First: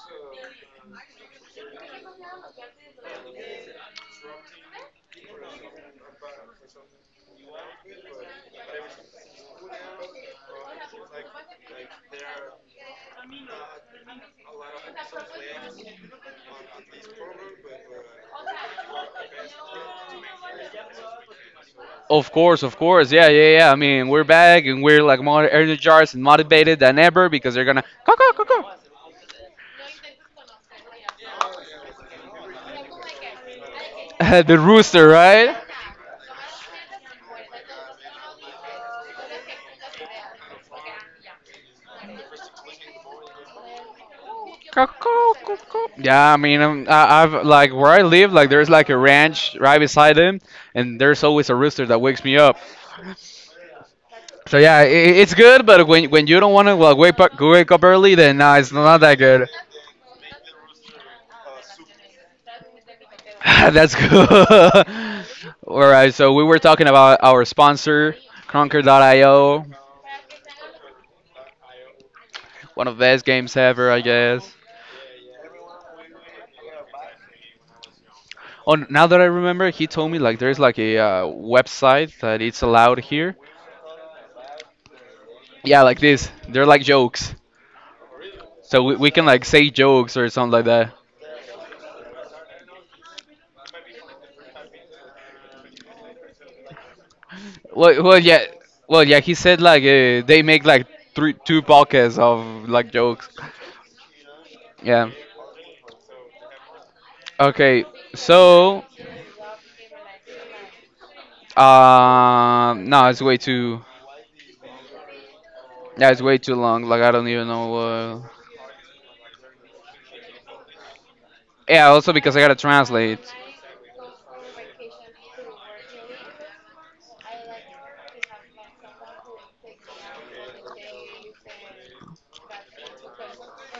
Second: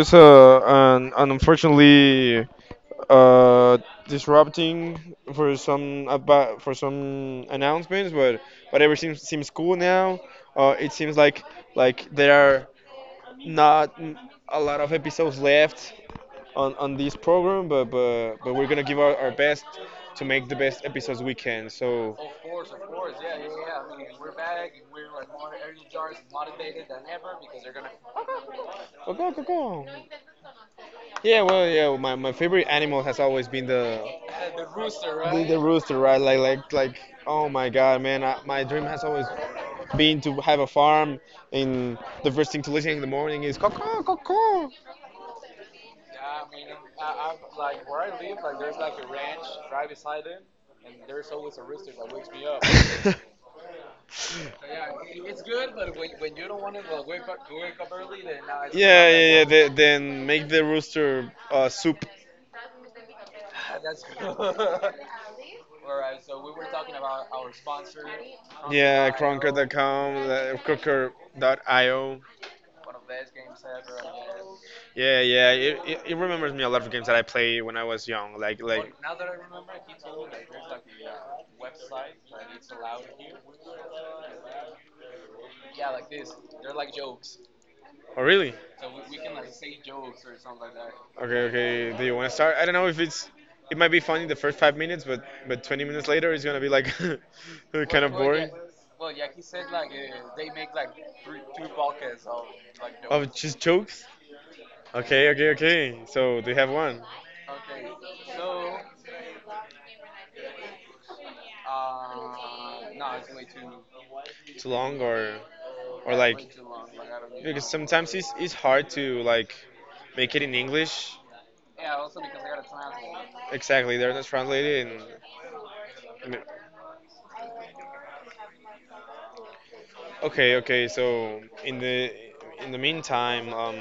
was an unfortunately uh, disrupting for some announcements, but everything seems cool now. It seems like there are not m- a lot of episodes left on this program, but we're gonna give our best to make the best episodes we can. So. Of course, of course. Yeah, yeah, yeah. I mean, we're back and we're like more energized and motivated than ever because they're gonna caw, caw, caw, Go, go, go. Yeah, well, yeah. My favorite animal has always been the the, caw. the rooster, right? the rooster, right? Oh my God, man! My dream has always been to have a farm, and the first thing to listen in the morning is coco, coco. Caw, caw, caw, caw. Yeah, I mean, I've like where I live, like there's like a ranch right beside him, and there's always a rooster that wakes me up. yeah, So yeah, it's good, but when you don't want to like wake up early, then nah, it's not yeah, that yeah. good. Then make the rooster soup. That's good. All right, so we were talking about our sponsor, Yeah, Conquer.io, Cronker.com, Cronker.io. one of the best games ever, I guess. Yeah, yeah. It remembers me a lot of games that I played when I was young. Oh, now that I remember, he told me like there's like a website that it's allowed here. Yeah, like this. They're like jokes, Oh, really? so we can like say jokes or something like that. Okay, okay. Do you want to start? I don't know if it's. It might be funny the first 5 minutes, but 20 minutes later it's gonna be like Well, kind of well, yeah, boring. well, yeah. He said like they make like three, two pockets of like jokes. Of just jokes? Yeah. Okay, okay, okay. So do you have one? Okay, so no, it's way too. Too long Yeah, or it's like way too long. Like I don't even know because sometimes it's what. it's hard to like make it in English. Yeah, also because I gotta translate. Exactly, they're not translated and okay, okay. So in the meantime,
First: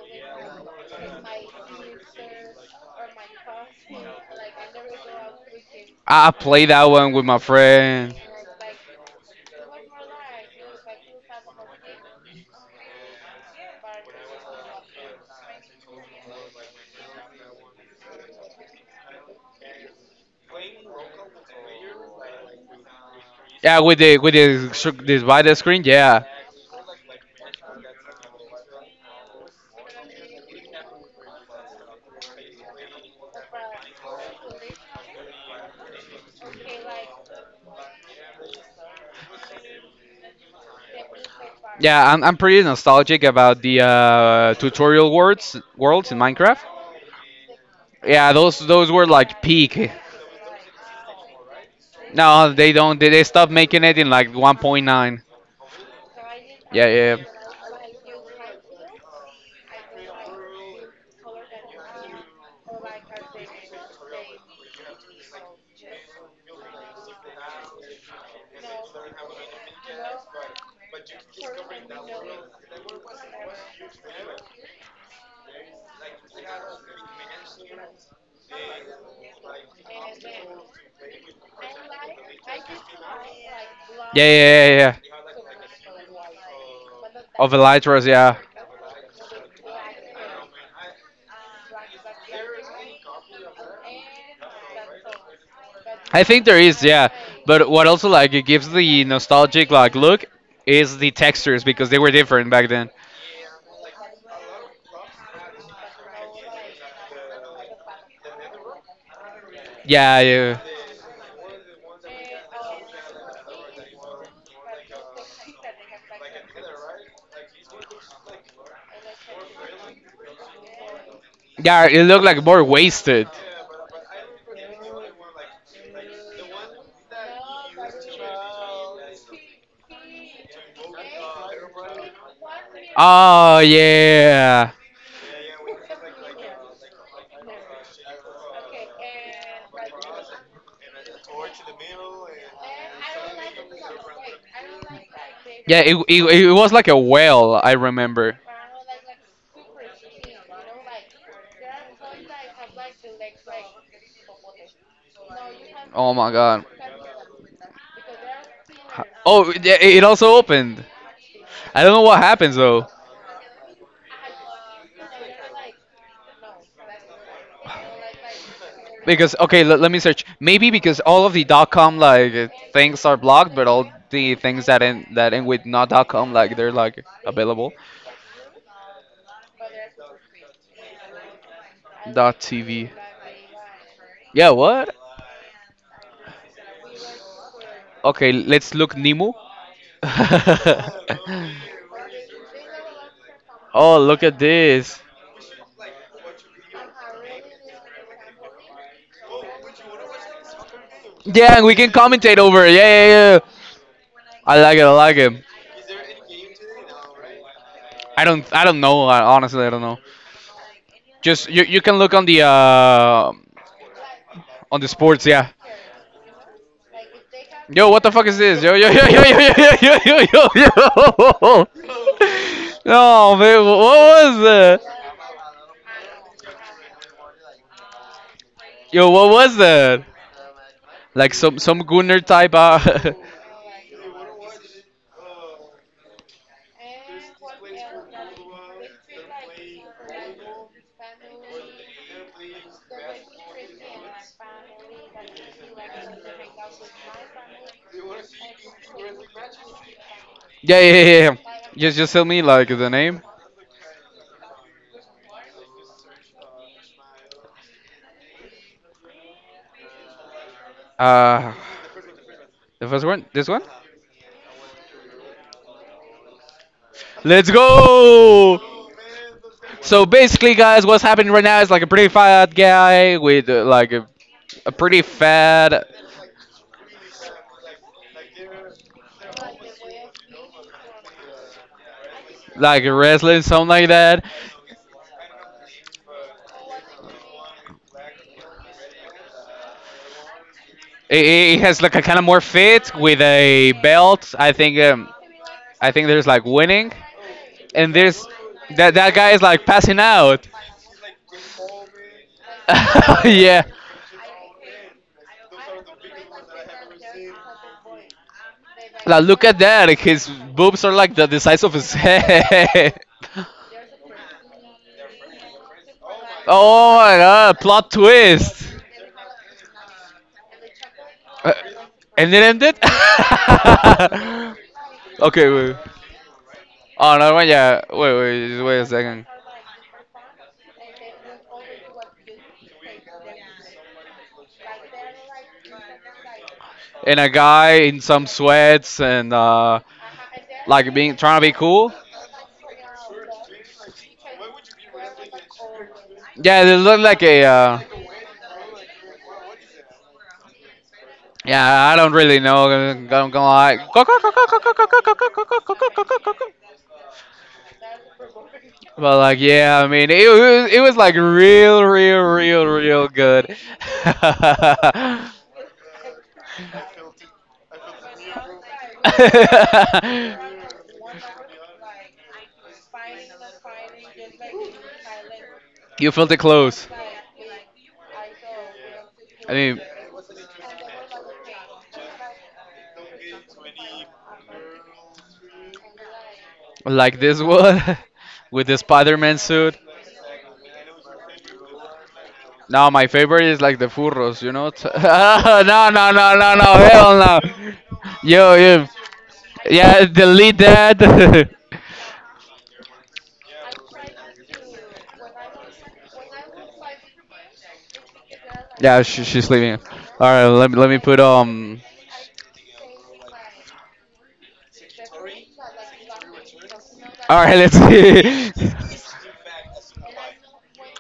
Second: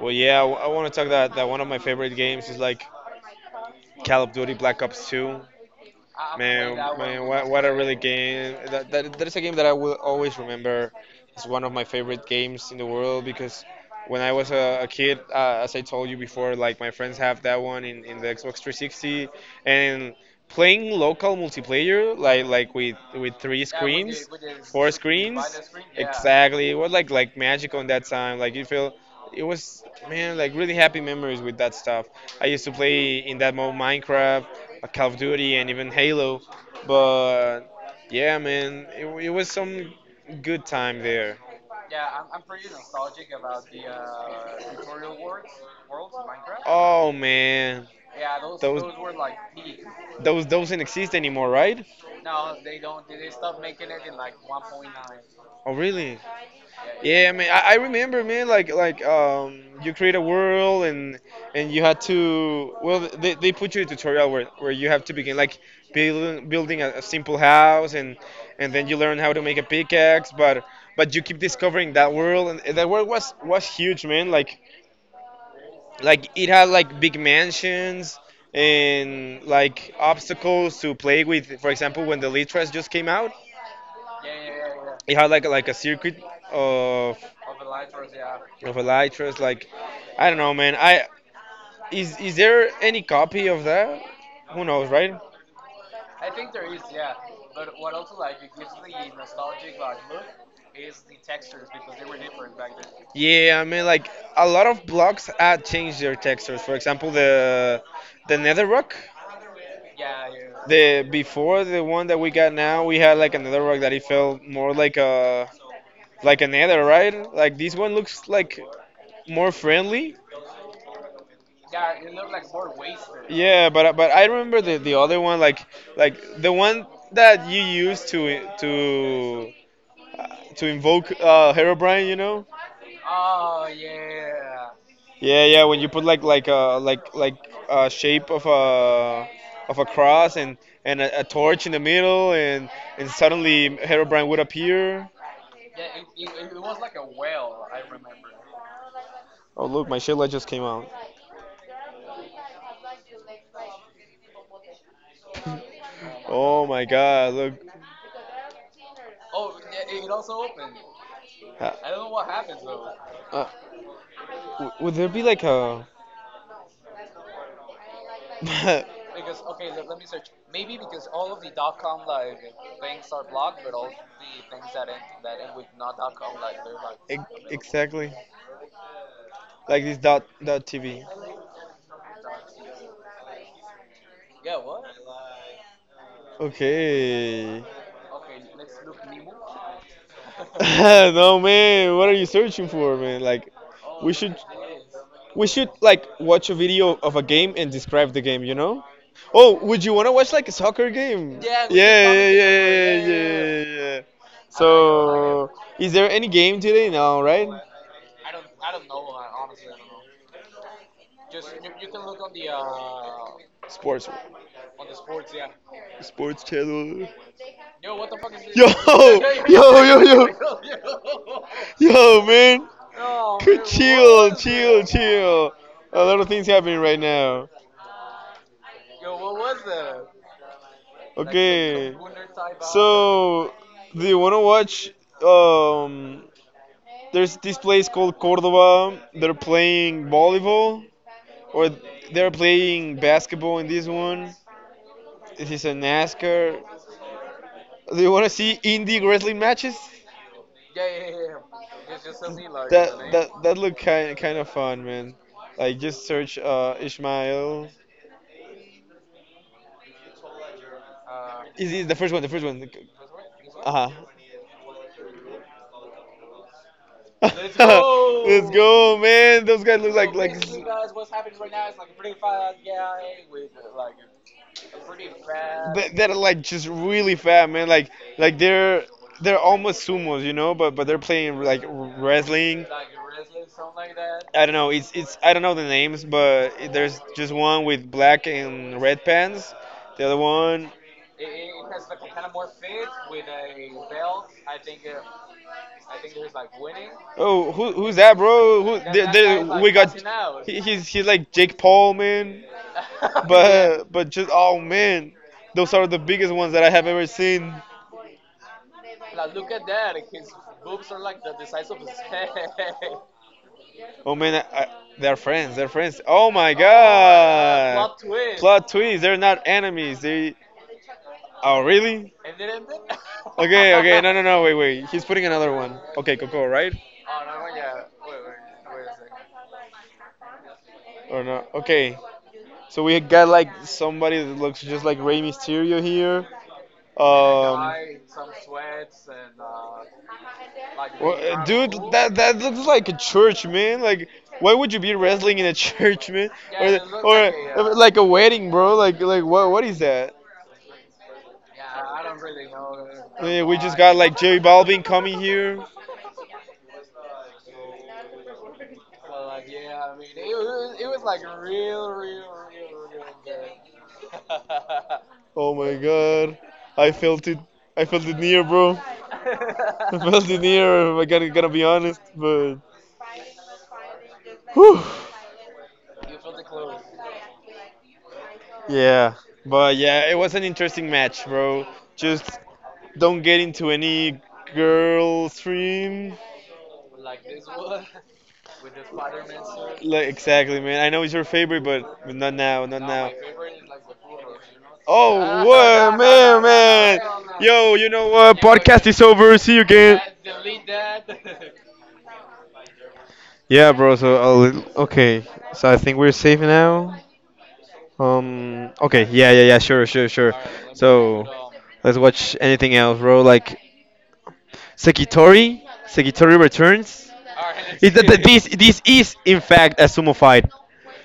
well, yeah, I, want to talk that one of my favorite games is like Call of Duty Black Ops 2. I played Man, that one with man, my what a really friend. game! That is a game that I will always remember. It's one of my favorite games in the world because when I was a kid, as I told you before, like my friends have that one in the Xbox 360, and playing local multiplayer like with three Yeah, with the screens with the four sc- this by the screens screen. Yeah, exactly. It was like magical in that time. Like you feel it was, man, like really happy memories with that stuff. I used to play in that mode Minecraft, Call of Duty and even Halo, but yeah, man, it was some good time there. yeah, I'm pretty nostalgic about the tutorial worlds in Minecraft. Oh man, Yeah, those those those were like peak. Those don't exist anymore, right? No, they don't. They stopped making it in like 1.9. Oh really? Yeah, yeah. Yeah, man. I remember, man. You create a world and you had to. Well, they put you a tutorial where you have to begin like building a simple house and then you learn how to make a pickaxe. But you keep discovering that world and, that world was huge, man. Like it had like big mansions and like obstacles to play with. For example, when the Elytras just came out, Yeah, yeah, yeah, yeah, it yeah, had like a circuit of yeah. Of Elytras, yeah. Elytras. Like, I don't know, man. I is there any copy of that? Who knows, right? I think there is, yeah. But what also like it gives the nostalgic like look is the textures because they were different back then. Yeah, I mean, like a lot of blogs had changed their textures. For example, the Netherrock. Yeah, yeah. The before the one that we got now, we had like another rock that it felt more like a nether, right? Like this one looks like more friendly. Yeah, it looked like more wasted. Yeah, but I remember the other one, like the one that you used to invoke Herobrine, you know? Oh yeah. Yeah, yeah. When you put like a shape of a cross and a torch in the middle, and suddenly Herobrine would appear. Yeah, it was like a whale, I remember. Oh look, my shit light just came out. Oh my Oh god. my god, look. Oh, yeah, it also opened. Uh, I don't know what happens though. uh, would there be like a Because okay, let me search. Maybe because all of the .com like things are blocked, but all the things that end with not .com like they're like Ex- available. exactly. Like this dot dot TV. Dot TV. Yeah, what? Okay. Okay, let's look Nemo. No man, what are you searching for, man? Like oh, we look should at this. we should like watch a video of a game and describe the game, you know? Oh, would you wanna watch like a soccer game? Yeah, Yeah, and we can yeah, probably, commentate yeah, over it. Yeah, yeah, yeah, yeah, yeah. yeah, yeah, like I like it. I like it. so, is there any game today? No, right? I don't. I don't know. Honestly, I don't know. Just you can look on the Sports. Sports, yeah. Sports Channel. Yo, what the fuck is Yo, this? Yo, yo, yo, yo, yo, yo, yo, yo, yo, yo, yo, yo, yo, man. yo. No, man, what Chill, was chill, that? chill. A lot of things happening right now. Yo, what was that? Like some Okay, Gunner type. So do you wanna watch? Um, there's this place called Cordoba. They're playing volleyball, or they're playing basketball in this one. This is a NASCAR. Do you wanna see indie wrestling matches? yeah, yeah, yeah, yeah. Just tell me like the That name. that that looked kind of fun, man. Like just search Ishmael. Uh, Easy, the first one. the first one. This one. Uh huh. Let's Let's let's go. go, man. Those guys look So like basically, guys, what's happening right now is like a pretty fat guy with like a pretty that, fat, that are like just really fat, man. Like they're almost sumos, you know, but they're playing like wrestling. like a wrestling, something like that. I don't know. It's I don't know the names, but it- there's just one with black and red pants. The other one, He has like a kind of more fit with a belt. I think there's like winning, oh, who who's and that, there's bro? Who, that there, that guy there, is like we got? passing out. He's like Jake Paul, man. yeah. But just, oh man, those are the biggest ones that I have ever seen. Like look at that. His boobs are like the size of his head. Oh man, I, they're friends. They're friends. Oh my Oh my god, plot god. twist! Plot twist. They're not enemies. They. Uh, Oh really? and it ended? Okay, okay. No, no, no. Wait, wait. He's putting another okay, one. wait. Okay, Coco, right? Oh, another one? Yeah, wait, wait, just wait a second. Or not? Okay. So we got like somebody that looks just like Rey Mysterio here. And a Um, guy in some sweats and, like being trying to be Dude, cool? that that looks like a church, man. Like, why would you be wrestling in a church, man? Yeah, Or they the- look like a. or like a wedding, bro. Like what is that? yeah, I don't really know. I'm gonna Yeah, we just lie. got like J Balvin coming here. But like, yeah, I mean, it was like real, real, real, real good. Oh my god. I felt it. I felt it near, bro. I felt it near. I gotta, gotta be honest, but. Whew. you felt it close. Yeah, I but mean. yeah, it was an interesting match, bro. Just don't get into any girl stream. Like this one with the Spider-Man suit. Like, exactly, man. I know it's your favorite, but not now, not No, now. my favorite is like the furros, you know? Oh, no, what, no, no, man, no, no, man. hell no. Yo, you know what? Yo, Podcast yo. is over. See you again. Yeah, delete that. Yeah, bro. So, I'll, okay. So I think we're safe now. Okay. yeah, she, Yeah. Yeah. she's Yeah. leaving. Sure. Sure. All Sure. right, let me put So let's watch anything else, bro. Like Sekitori. Sekitori returns. All right, let's Is that that this? see. This is in fact a sumo fight.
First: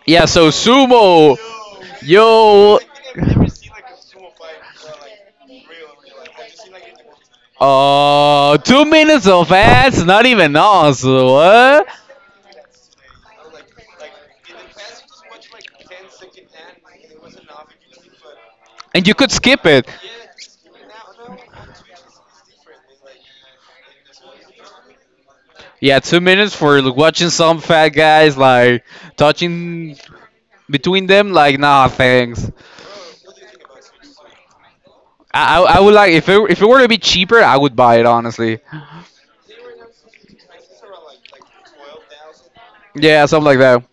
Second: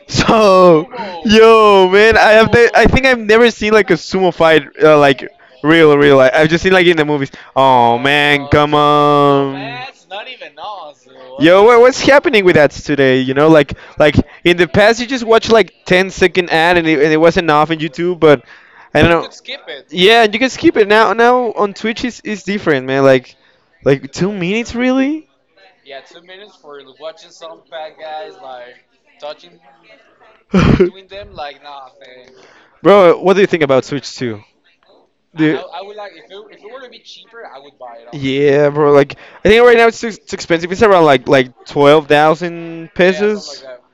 Yeah, so So, sumo. yo, man, I have the, Yo. I think I've never seen like a sumo fight, like real, real. Like, I've just seen like in the movies. Oh man, Oh, come 2 minutes of on. ads, not even us. Yo, what, What? what's happening with that today? You know, like in the past, you just watch like 10 second ad and and it wasn't off on YouTube, but I And don't you could know. skip it. Yeah, and you can skip it now. Now on Twitch is different, man. Like 2 minutes really? Yeah, 2 minutes for watching some fat guys like touching between them. Like, nah, thanks. Bro, what do you think about Switch 2? Do you- I would like if it were to be cheaper, I would buy it honestly. Yeah, bro. Like I think right now it's expensive. It's around like 12,000 Yeah, something like pesos, that.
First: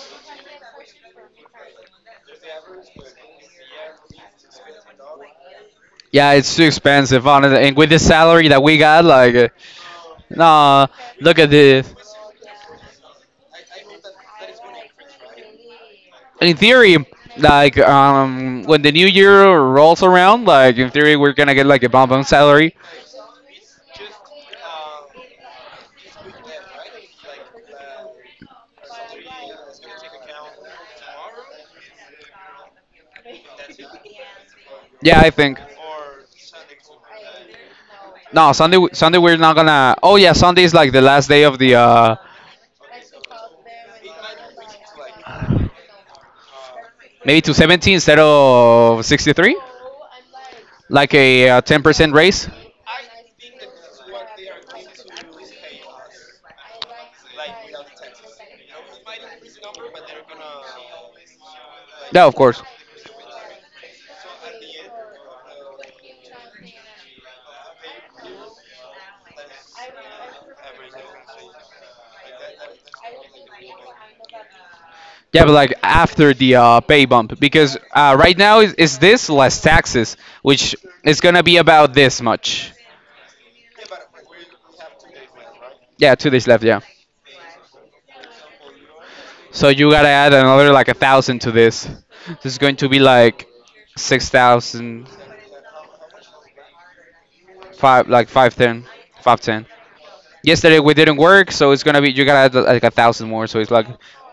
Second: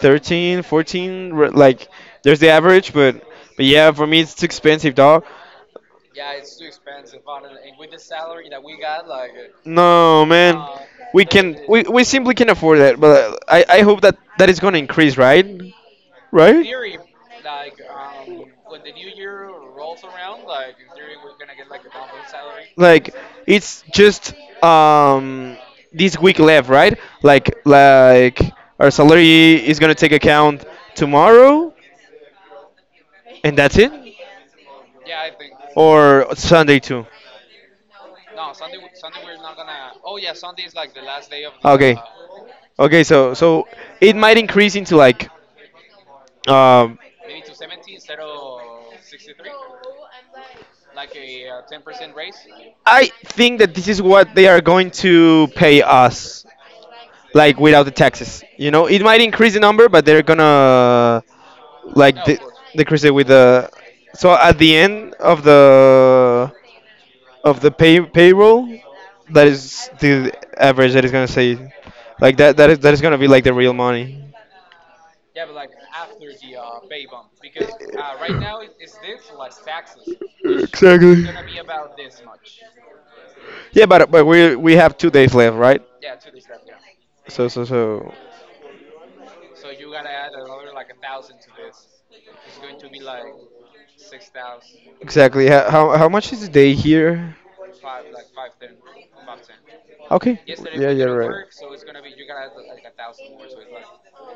13, 14. R- Like there's the average, but yeah, for me it's too expensive, dog. Yeah, it's too expensive, honestly. And with the salary that we got, like, No, man. nah. Look at this. We simply can't afford that. But I hope that that is gonna increase, right? In theory, like Right? When the new year rolls around, like in theory, we're gonna get like a bump on salary. Like it's just um this week left, right? Like our salary is gonna take account tomorrow, and that's it, Yeah, I think. or Sunday too. No, Sunday. Sunday we're not gonna. Oh yeah, Sunday is like the last day of the. Okay, uh okay, so so it might increase into like um Maybe to 70 instead of 63, like a 10% raise. I think that this is what they are going to pay us, like without the taxes. You know, it might increase the number, but they're gonna like No, of course. decrease it with the. So at the end of the pay payroll, that is the average that is gonna say, like that is that is gonna be like the real money. Yeah, but like after the pay bump, because right now is this less taxes, which Exactly. is gonna be about this much. Yeah, but we have 2 days left, right? Yeah, 2 days left. Yeah, So, so, so. so you gotta add another like a thousand to this. This is going to be like 6,000, Exactly. How much is the day here? five like 510, 510. Okay. Yesterday Yeah, we you're didn't right. work, so it's gonna be you gotta add like a thousand more, so it's like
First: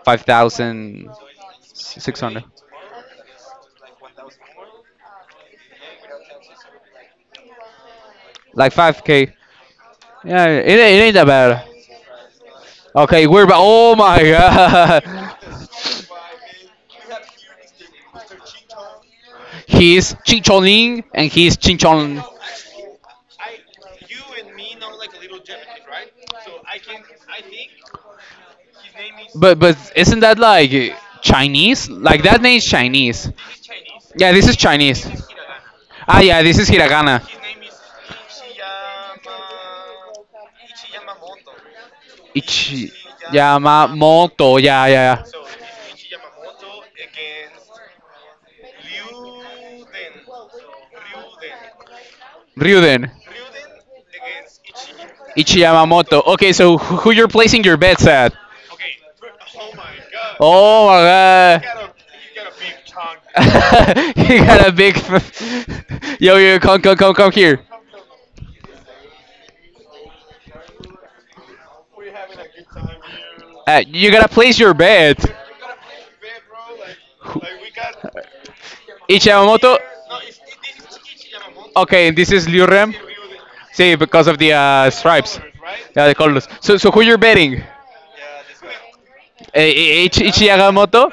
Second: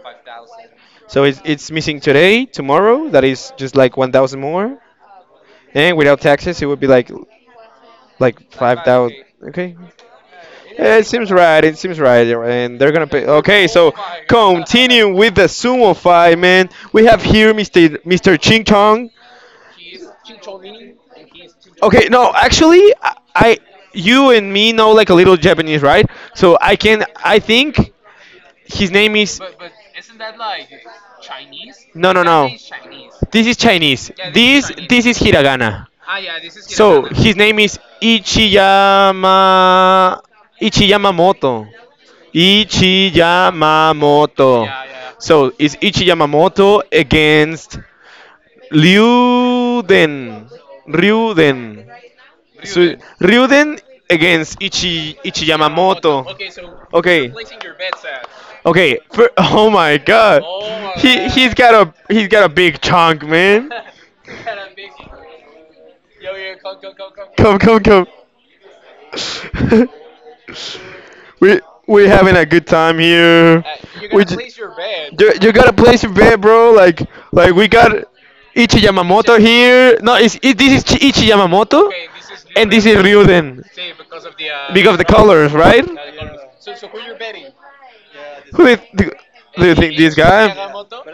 five thousand So it's missing six hundred, today, tomorrow. That is just like 1,000 more, and without taxes, it would be like like five five thousand. k. Okay. Yeah, it, ain't- Yeah, it it ain't that seems right. bad. It seems right, you're right, and they're gonna pay. Okay, we're back. Okay, so Oh my continue with god. the sumo fight, man. We have here Mr. Ching Chong. He's Chinchoning and he's Okay, Chinchon. no, actually, I, you and me know like a little Japanese, right? So I can, I think his name is. But isn't that like Chinese? No, no, Like that no. name's Chinese. This is Chinese. Yeah, this is This Chinese. is hiragana. Ah, yeah, this is So hiragana. his name is Ichiyamamoto. Ichi Yamamoto. Ichiyamamoto. Yeah, yeah, So it's yeah. Ichiyamamoto against Ryuden. Ryuden. So Ryuden, against Ichiyamamoto. Ichiyamamoto. Okay, so who you're Okay. placing your bets at? Okay. Oh my God. Oh He he's my got god. a he's got a big chunk, man. God. you got a big. Yo, yo, come, come, come, come come. here. Come. we having a good time here. You We gotta j- place your bet. bed. You gotta place your bet, bro. Who- Like we got Ichi Yamamoto Ichiyamamoto. here. No, it's it, this is Ichi Yamamoto, Okay, this is Liu and this Rem. Ryuden. Is See, Ryuden because of the because of the stripes, colors, right? yeah, the colors. So, who you're betting? Who do do Hey, you think this guy? Ichiyagamoto?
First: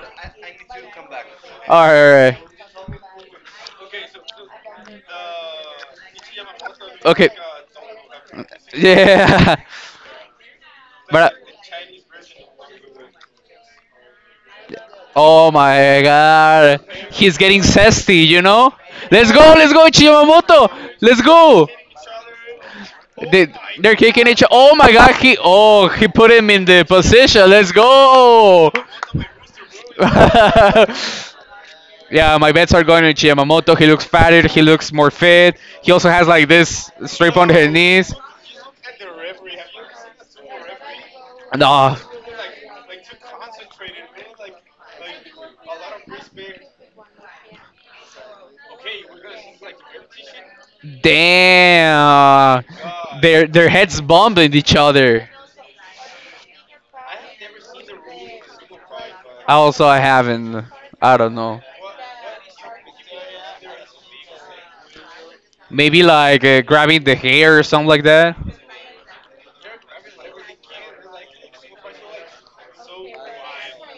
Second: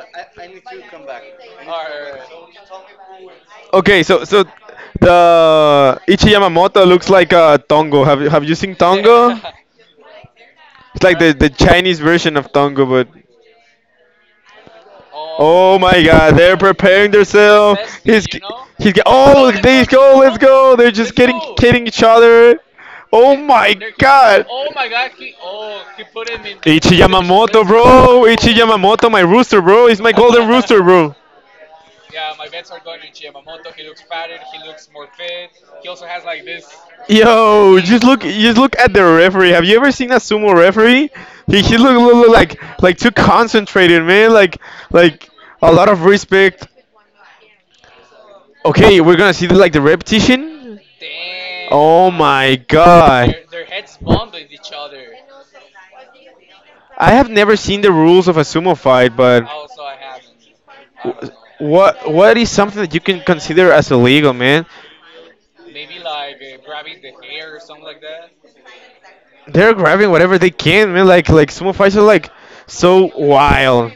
Alright. Okay, so so the Ichi Yamamoto looks Okay. like Tongo. Have you seen Tongo? Yeah. It's like But the Chinese version of Tongo, but oh oh my my God, they're god. preparing He's getting themselves. zesty, you know? Oh Let's go, they go, let's Ichiyamoto! go. They're just Let's getting go! kidding each other. Oh They, my they're kicking each. God. Oh my god, he put him in the Ichi position. Yamamoto, Let's bro. Ichi go! Yamamoto, my rooster, bro. He's my golden rooster, bro. Yeah, my bets are going to Chiamamoto. He looks fatter. He looks more fit. He also has like this strip on her Yo, knees. Just look at the referee. Have you ever seen a sumo referee? He No, look, look like too concentrated, man. Like a lot of respect. Okay, we're gonna see the, like, the repetition. Oh damn. My damn. god. Their heads bumping each other. I have never seen the rules of a sumo fight, but Also, I haven't. I I don't know. what is something that you can consider as illegal, man? Maybe like grabbing the hair or something like that. They're grabbing whatever they can, man. Like sumo fights are like so wild.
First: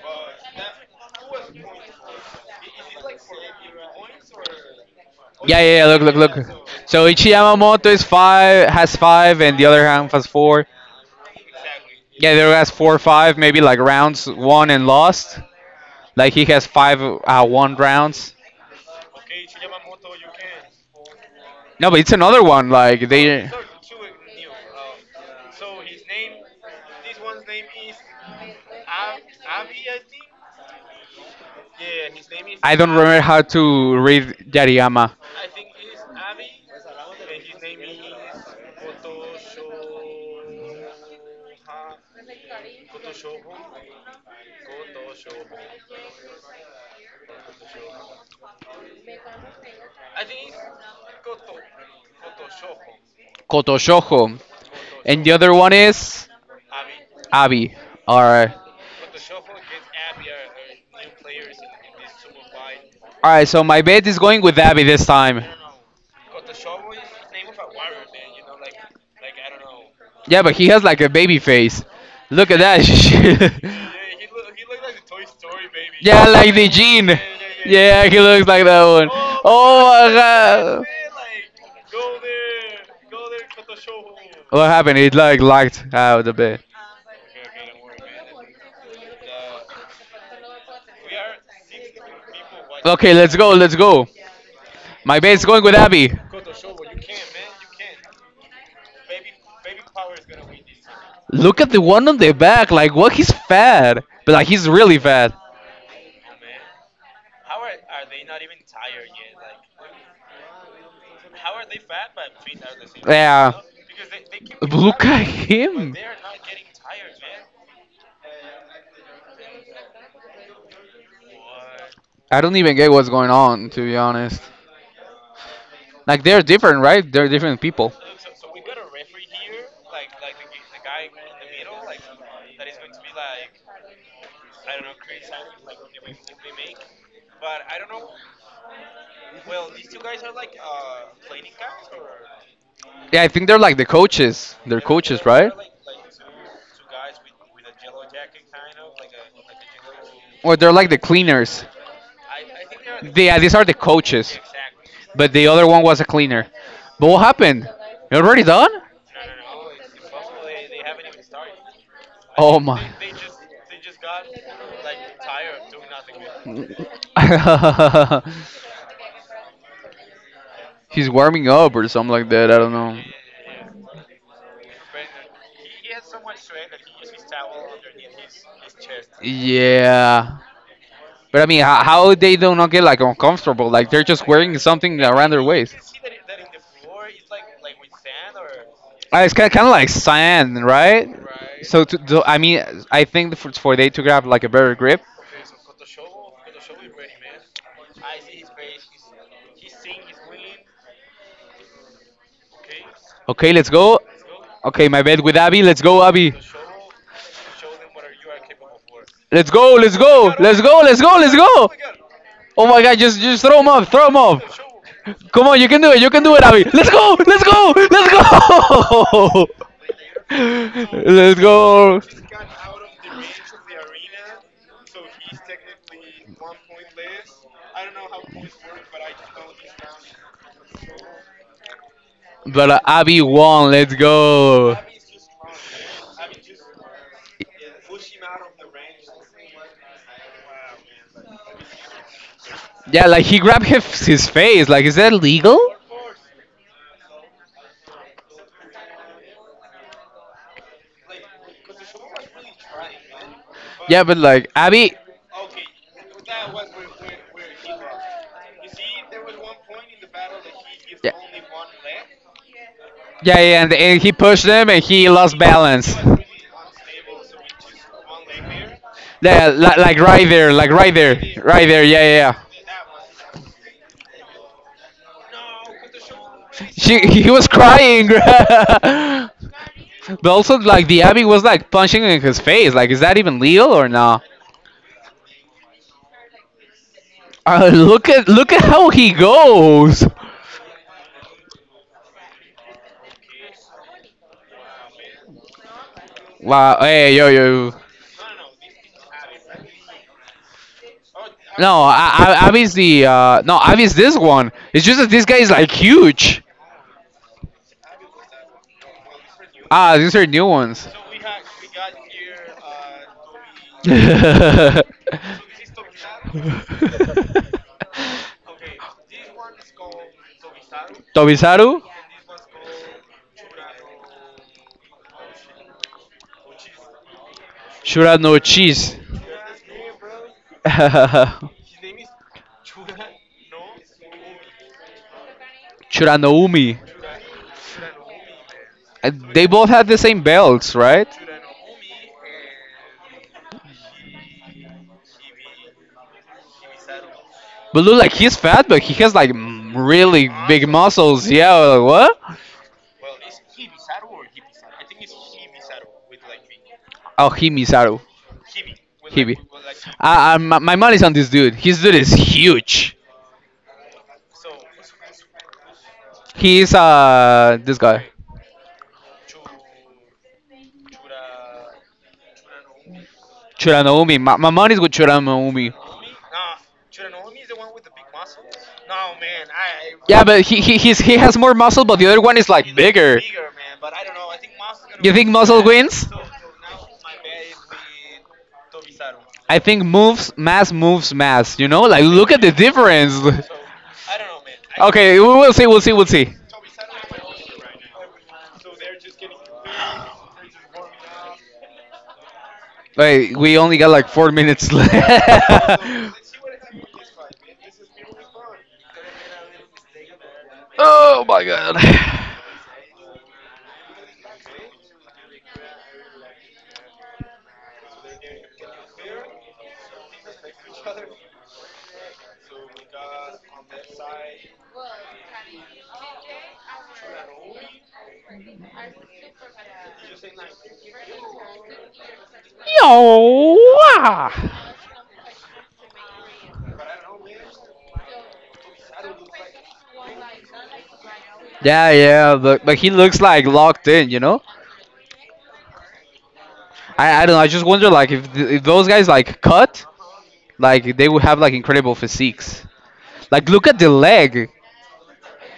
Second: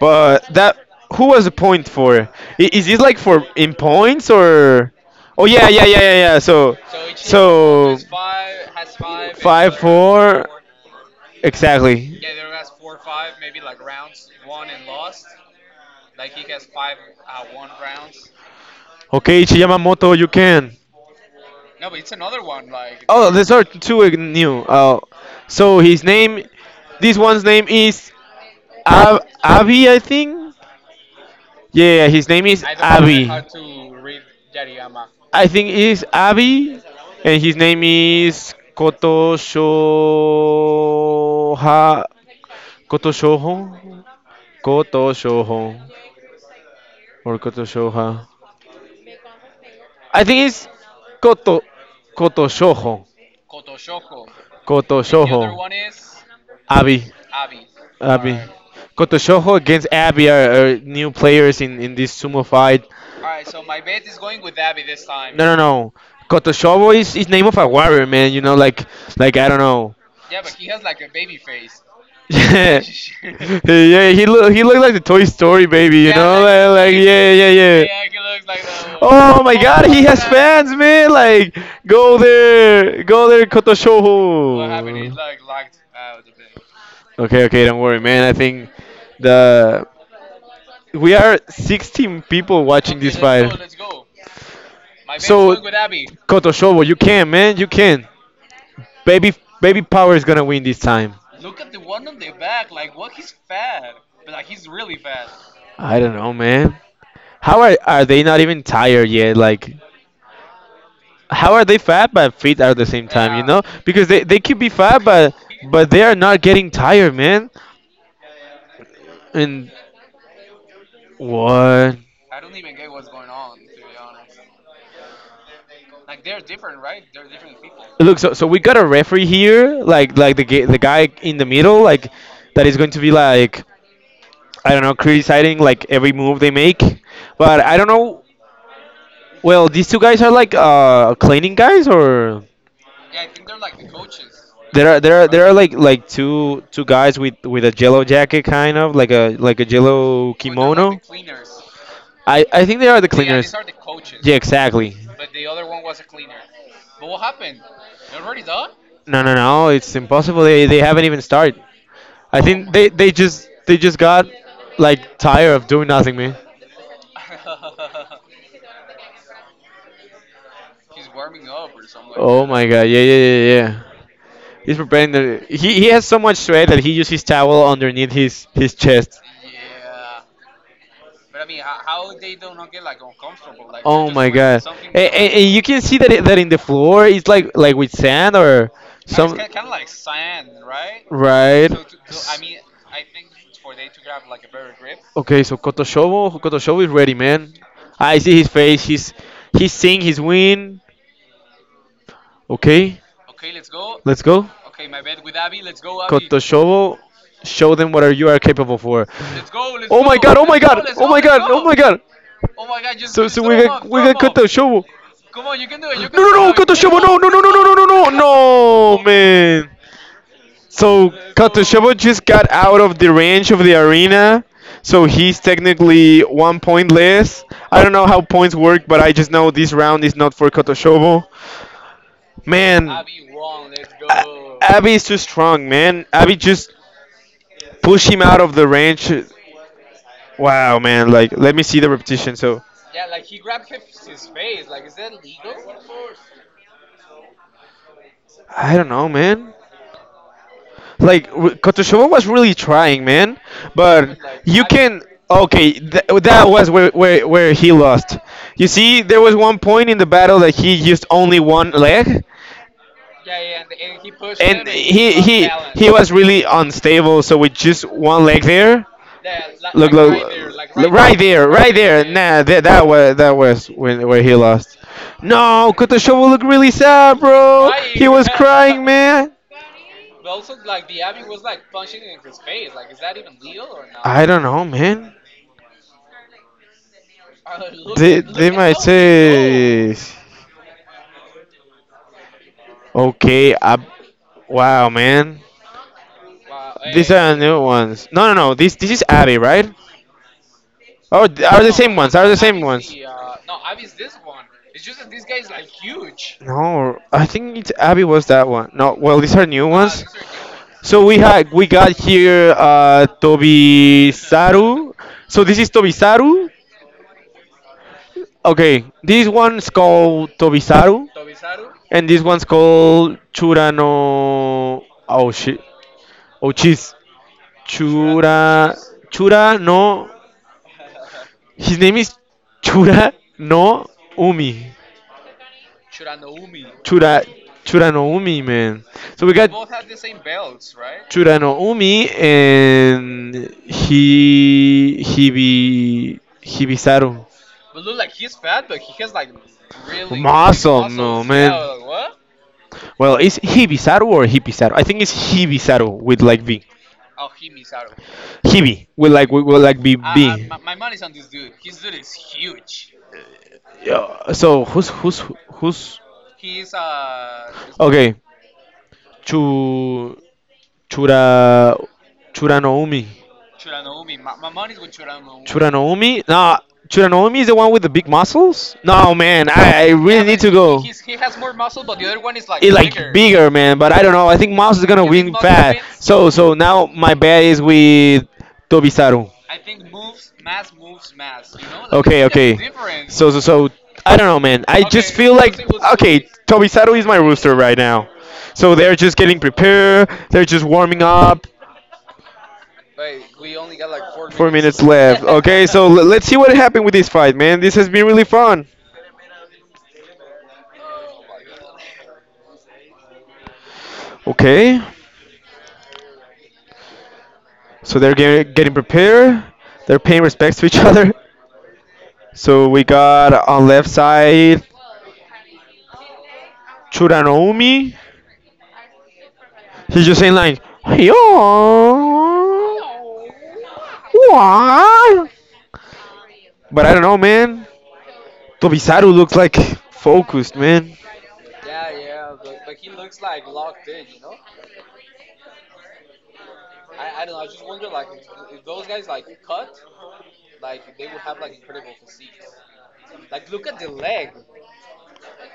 But that, who was the point for? Is this like for in points or? Oh Yeah, yeah, yeah, yeah, yeah. yeah, Look, yeah, look, yeah. look. So, So Ichi Yamamoto so is five, has five, and the five, other half has four, four. exactly. Yeah, there was four or five, maybe like rounds won and lost. Like he has five won rounds. Okay, Yamamoto, you can. No, but it's another one. Like Oh, they. there's are two new. Oh, so his name, this one's name is Abby, I think. Yeah, yeah, his name is I don't remember Abby. how to read Yariyama. Yariyama. I think it's Abby, and his name is Kotoshoha. Kotoshoho? Kotoshoho. Or Kotoshoha. I think it's Koto. Kotoshoho. And Kotoshoho. the other And the other Kotoshoho one one is is Abby. Abby. Abby. Alright. Koto Shoho against Abby are, new players in this sumo fight. Alright, No, so my bet is going with Abby this time. no, no. Koto Shoho is, name of a warrior, man. You know, like I don't know. Yeah, but he has like a baby face. Look at Yeah, that shit. yeah, he look, he looked like the Toy Story baby, you Yeah, know, like the like gene. yeah, yeah, yeah. Yeah, he looks like that one. Oh my God, Oh he my has fans, god. man! Like, go there, go there, Koto What happened? It Shoho. like lagged out a bit. Okay, okay, don't worry, man. I think the we are 16 people watching Okay, this let's go, fight. let's go. My bane's So, going with Abby. Kotoshobo, you can, man, you can. Baby, baby power is gonna win this time. Look at the one on the back. Like, what? He's fat. But, like, he's really fat. I don't know, man. How are they not even tired yet? Like, how are they fat but fit at the same time? You Yeah, know, because they could be fat look at but him. they are not getting tired, man. And what? I don't even get what's going on, to be honest. Like they're different, right? They're different people. Look, so we got a referee here, like the the guy in the middle, like that is going to be like, I don't know, criticizing like every move they make. But I don't know. Well, these two guys are like cleaning guys, or Yeah, I think they're like the coaches. They're there are there coaches, are there right? are like two guys with a yellow jacket, kind of like a yellow, oh, like Or they're like the kimono, cleaners. cleaners. I think they are the, Yeah, yeah, yeah, these are the cleaners. Yeah, coaches. exactly. But the other one was a cleaner. But what happened? You're already done? No, no, no. It's impossible. They haven't even started. I Oh, Oh think my. they just, they just got like tired of doing nothing, man. He's warming up or something Like like oh that. I my don't god. know. Yeah, yeah, yeah, yeah. He's preparing the. He has so much sweat that he uses his towel underneath his chest. Yeah, but I mean, how they do not get like uncomfortable? Like they're Oh just my wearing god! something And, around and, their and you waist. can see that that in the floor it's like with sand or It's kind kind of, of kind of like some, sand, right? right. So, S- I mean, I think for they to grab like a better grip. Okay, so Kotoshovo, Kotoshovo is ready, man. I see his face. He's seeing his win. Okay, Okay, let's go. let's go. Okay, my bet with Abby. Let's go, Abby. Kotoshovo, show them what are you are capable for. Let's go, let's Oh my go, go, god, oh my my let's go, god, let's oh go, my let's god, oh go. my god. Oh my god, just So just so throw we him got up, we throw got him him, up. Kotoshovo. No Come no on, you can do it, you can do it, no, Abby. Let's Kotoshovo, go, no no no, throw, no no let's go, off, no no no, let's no go. man. So let's Kotoshovo go. go. Just got out of the range of the arena. So he's technically 1 point less. I don't know how points work, but I just know this round is not for Kotoshovo. But Man, Abby won, let's go. Abby is too strong, man. Abby just push him out of the range. Wow, man. Like, let me see the repetition. So, Yeah, like he grabbed his face. Like, is that legal? I don't know, man. Like, Kotoshova was really trying, man. Yeah, But but like you Abby. can. Okay, that was where, where he lost. You see, there was one point in the battle that he used only one leg. Yeah, yeah, and he pushed him and he lost He balance. was really unstable. So with just one leg there, Yeah, look, look, like look right there, right, right there. Yeah, right, yeah, nah, yeah. that was that was when where he lost. No, Kotoshovo looked really She sad, he was bro. He crying. was crying, man. But also, like the Abby was like punching in his face. Like, is that even legal or not? I don't know, man. Look They at they look at might how he say, goes. okay, I, wow, man. Wow. These Hey, yo, are new yo. ones. No, no, no. This is Abby, right? Oh, are the, no, No, same ones? Are the same Abby's ones? the no Abby's this one. It's just that this guy is Like, like huge. no, I think it's Abby was that one. No, well these are new, ah, Ah, ones, these are ones. new ones. So we got here Tobisaru. So this is Tobisaru. Okay, this one's called Tobisaru Tobisaru, and this one's called Churano. Oh shit. Oh cheese. Shurano Churano, Chura cheese. Cheese, Chura no, his name is Chura no Umi. Churano. Chura, Churanoumi, man. So we They they got both had the same belts, right? Churanoumi and he, Hibi, Hibisaru. But look, like he's fat, but he has like really big Muscle, no, muscles. man. Yeah, like, what? Well, it's Hibisaru or Hibisaru. I think it's Hibisaru with like V. Oh, Himizaru. Hibi Hibi. With like B B. my money's on this dude. His dude is huge. Yeah, so who's who's, He's this guy, okay? Chu, Chura, Churanoumi. Churanoumi. My money's with Churanoumi. Churanoumi? Nah, Churanoumi is the one with the big muscles? No, man, I yeah, Yeah, really need but to go. He has more muscle, but the other one is It's like like bigger. bigger, man, but I don't know. I think Mouse is gonna You think win gonna muscle bad. wins? So, so now my bet is with Tobisaru. I think moves mass moves mass. You know, like Okay, look at the okay. difference. So I don't know, man. I just Okay, feel we'll like see, we'll see, we'll okay, see. Tobisaru is my rooster right now. So they're just getting prepared. They're just warming up. Wait, we only got like four Four minutes minutes left. left. Okay, so let's see what happened with this fight, man. This has been really fun. Oh my god. Okay, so they're getting prepared. They're paying respects to each other. So we got on left side Churanomi. He's just saying like, yo, Yo! Ah. what? But I don't know, man. Tobisaru looks like focused, man. Yeah, yeah, but he looks like locked in, you know? I don't know, I just wonder like if, if those guys like cut, like they would have like incredible physiques. Like look at the leg.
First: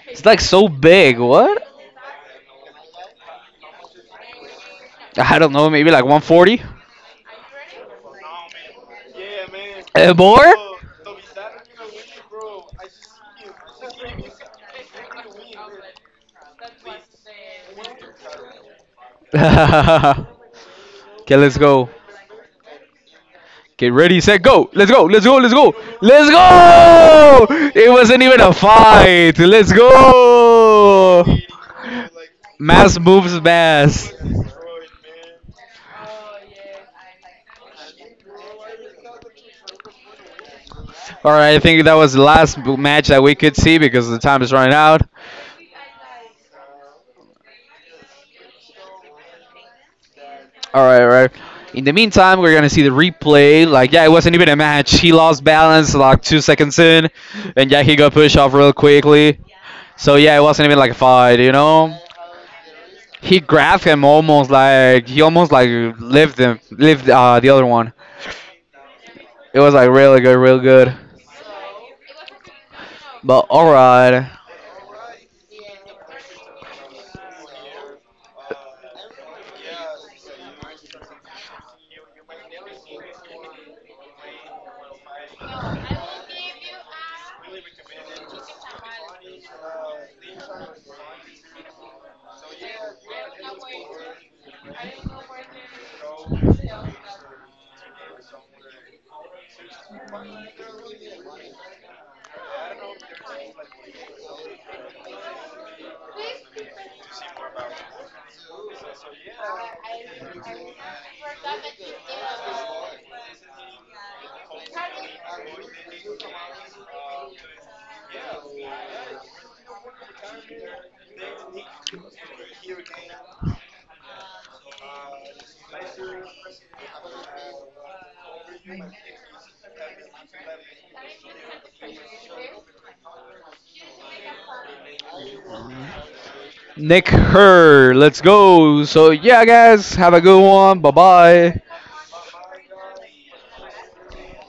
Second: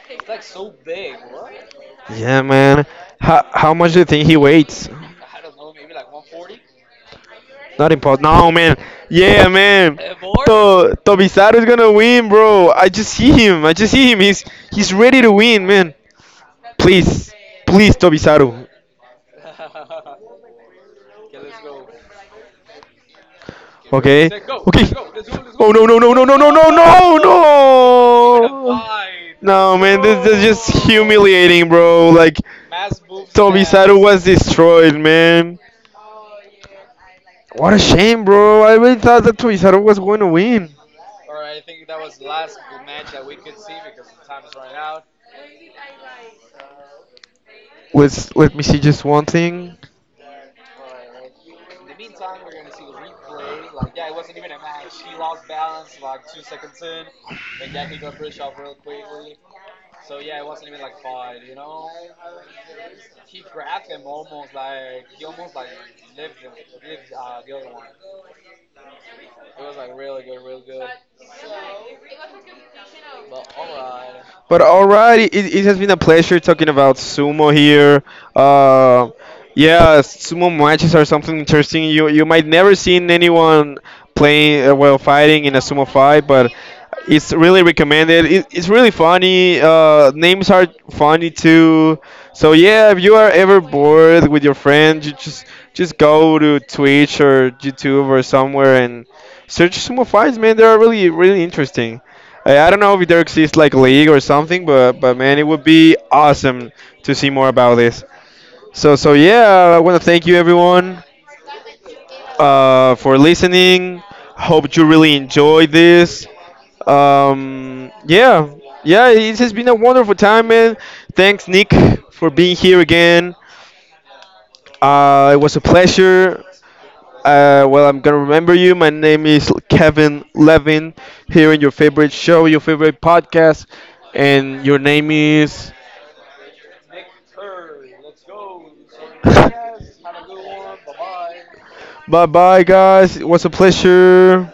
It's like so big. What? Yeah, man. How much do you think he weighs? I don't know, maybe like 140? Not impossible. No, man. Yeah, man. Eh, more? To Tobizaru is gonna win, bro. I just see him. I just see him. He's ready to win, man. Please, please, Tobizaru. okay, let's go. Get ready, Okay. set, go! Let's Okay. go! Let's go! Let's Oh go! no no no no Let's no no no no go! It wasn't even a no. fight. Let's No, man. This is just, no, go! humiliating, bro. Like Mass moves Tobizaru mass. was destroyed, man. What a shame, bro. I really thought that Tobizaru was going to win. All right, I think that was the last match that we could see because the time is running out. Let's let me see just one thing. All right, all right. In the meantime, we're gonna see the replay. Like, yeah, it wasn't even a match. He lost balance like 2 seconds in, and yeah, he got pushed off real quickly. So yeah, it wasn't even like a fight, you know. He grabbed him almost like he almost like lived him lived the other one. It was like really good, really good. But alright. But alrighty, it has been a pleasure talking about sumo here. Uh, yeah, sumo matches are something interesting. You might never seen anyone playing well, fighting in a sumo fight, but it's really recommended. It's really funny. Names are funny too. So yeah, if you are ever bored with your friends, you just go to Twitch or YouTube or somewhere and search sumo fights. Man, they are really really interesting. Hey, I don't know if there exists like league or something, but man, it would be awesome to see more about this. So yeah, I want to thank you everyone for listening. Hope you really enjoyed this. Yeah, yeah, it has been a wonderful time, man. Thanks, Nick, for being here again. It was a pleasure. Well, I'm gonna remember you. My name is Kevin Levin. Here in your favorite show, your favorite podcast, and your name is. Nick Her, let's go. So yeah guys, have a good one. Bye bye. Bye bye, guys. It was a pleasure.